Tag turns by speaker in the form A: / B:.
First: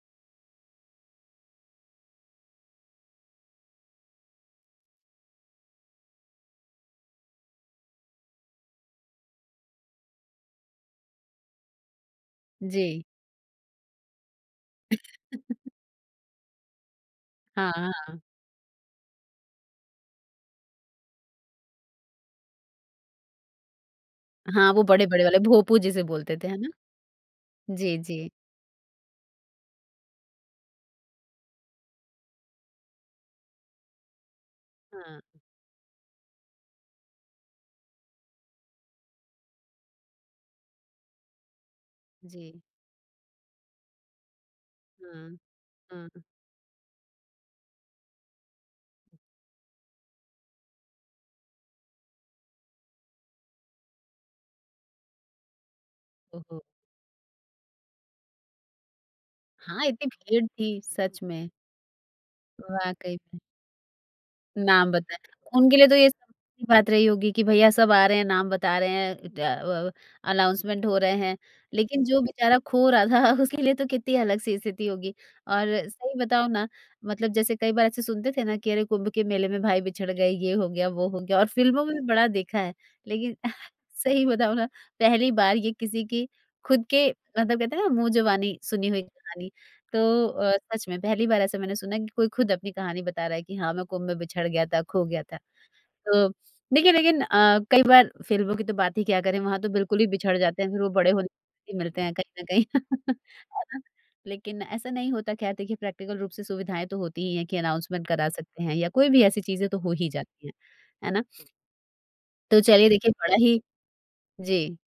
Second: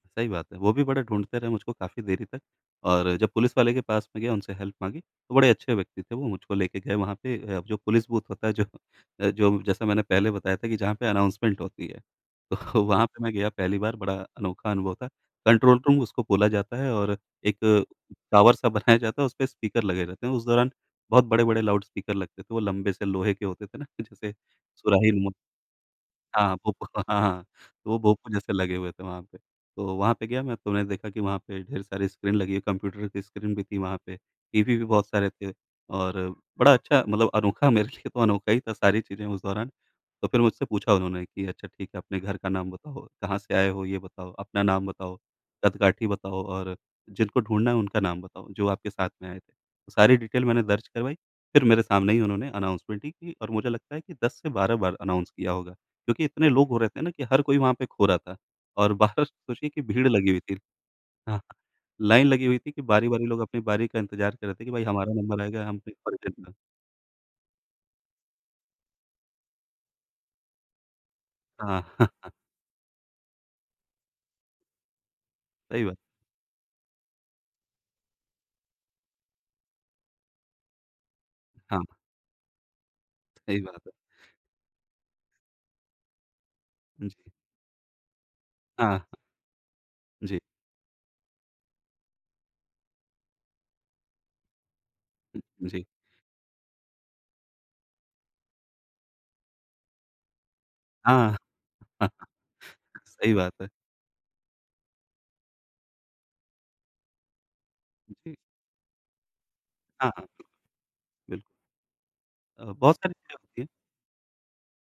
A: सही बात है। वो भी बड़ा ढूँढ़ते रहे मुझको काफ़ी देरी तक और जब पुलिस वाले के पास में गया उनसे हेल्प माँगी। तो बड़े अच्छे व्यक्ति थे वो मुझको लेके गए वहाँ पे अ, जो पुलिस बूथ होता है जो अ, जो जैसा मैंने पहले बताया था कि जहाँ पे अनाउंसमेंट होती है, तो
B: जी।
A: वहाँ पे मैं गया पहली बार बड़ा अनोखा अनुभव था। कंट्रोल रूम उसको बोला जाता है और एक
B: हाँ, हाँ।
A: टावर सा बनाया जाता है और उसपे स्पीकर लगे रहते हैं। उस दौरान बहुत बड़े-बड़े लाउडस्पीकर लगते थे, वो लंबे से लोहे के होते थे ना कि जैसे
B: हाँ, वो बड़े-बड़े
A: सुराहीनुमा।
B: वाला भोंपू जिसे बोलते थे
A: हाँ,
B: है ना?
A: भूप व हाँ, हाँ,
B: जी,
A: वो भोंपू
B: जी।
A: जैसे लगे हुए थे वहाँ पे। तो वहाँ पे गया मैं, तो मैंने देखा कि वहाँ पे ढेर सारी स्क्रीन लगी है, कंप्यूटर की स्क्रीन भी थी वहाँ पे। टीवी भी बहुत
B: हाँ।
A: सारे थे और बड़ा अच्छा मतलब अनोखा मेरे लिए तो अनोखा ही था सारी चीज़ें उस दौरान, तो फिर मुझसे पूछा उन्होंने कि, "अच्छा ठीक है, अपने घर का
B: जी।
A: नाम बताओ, कहाँ से आए हो ये बताओ, अपना नाम बताओ,
B: हुँ,
A: कद-काठी
B: हुँ।
A: बताओ और जिनको ढूँढ़ना है, उनका नाम बताओ जो आपके साथ में आए थे।" सारी डिटेल मैंने दर्ज करवाई फिर मेरे सामने ही उन्होंने अनाउंसमेंट ही की और मुझे लगता है कि 10 से 12 बार अनाउंस किया होगा। क्योंकि इतने
B: ओहो!
A: लोग हो रहे थे ना कि हर कोई वहाँ पे खो रहा था और बाहर सोचिए कि
B: हाँ, इतनी
A: भीड़ लगी हुई
B: भीड़
A: थी।
B: थी सच
A: हाँ,
B: में।
A: लाइन लगी हुई थी कि
B: वाक़ई।
A: बारी-बारी लोग अपनी बारी का इंतजार कर रहे थे कि भाई
B: नाम
A: हमारा
B: बताएँ,
A: नंबर आएगा
B: उनके
A: हम
B: लिए तो ये स
A: [unintelligible]
B: [unintelligible] बात रही होगी कि भईया सब आ रहे हैं, नाम बता रहे हैं अ अ, अनाउंसमेंट हो रहे हैं।
A: हाँ।
B: लेकिन जो बेचारा खो रहा था उसके लिए तो कितनी अलग सी स्थिति होगी और
A: सही बात।
B: सही बताऊँ ना मतलब जैसे कई बार ऐसे सुनते थे ना कि अरे, कुम्भ के मेले में भाई बिछड़ गए, ये हो गया, वो हो गया और
A: हाँ।
B: फ़िल्मों में बड़ा देखा है। लेकिन
A: सही बात है।
B: सही बताऊँ ना पहली बार ये किसी की खुद के
A: जी।
B: मतलब कहते हैं ना मुँह जुबानी सुनी हुई
A: हाँ।
B: कहानी तो
A: जी।
B: अ, सच में पहली बार ऐसा मैंने सुना है कि कोई खुद अपनी कहानी बता रहा है कि हाँ, मैं कुम्भ में बिछड़ गया था, खो गया था।
A: जी।
B: तो देखिए लेकिन अ, कई बार फिल्मों की तो बात ही क्या करें वहाँ तो बिल्कुल ही बिछड़ जाते हैं, फिर वो बड़े होने
A: हाँ।
B: ही मिलते हैं कहीं न कहीं।
A: सही बात
B: है
A: है।
B: ना? लेकिन ऐसा नहीं होता ख़ैर देखिए प्रैक्टिकल रूप से सुविधाएँ तो होती ही है कि अनाउंसमेंट करा
A: जी।
B: सकते हैं या कोई भी ऐसी चीज़ें तो हो ही
A: हाँ, हाँ।
B: जाती हैं। है ना?
A: बिल्क
B: तो
A: अ,
B: चलिए
A: बहुत
B: देखिए
A: सारी
B: बड़ा
A: चीज़ें
B: ही
A: होती है।
B: जी।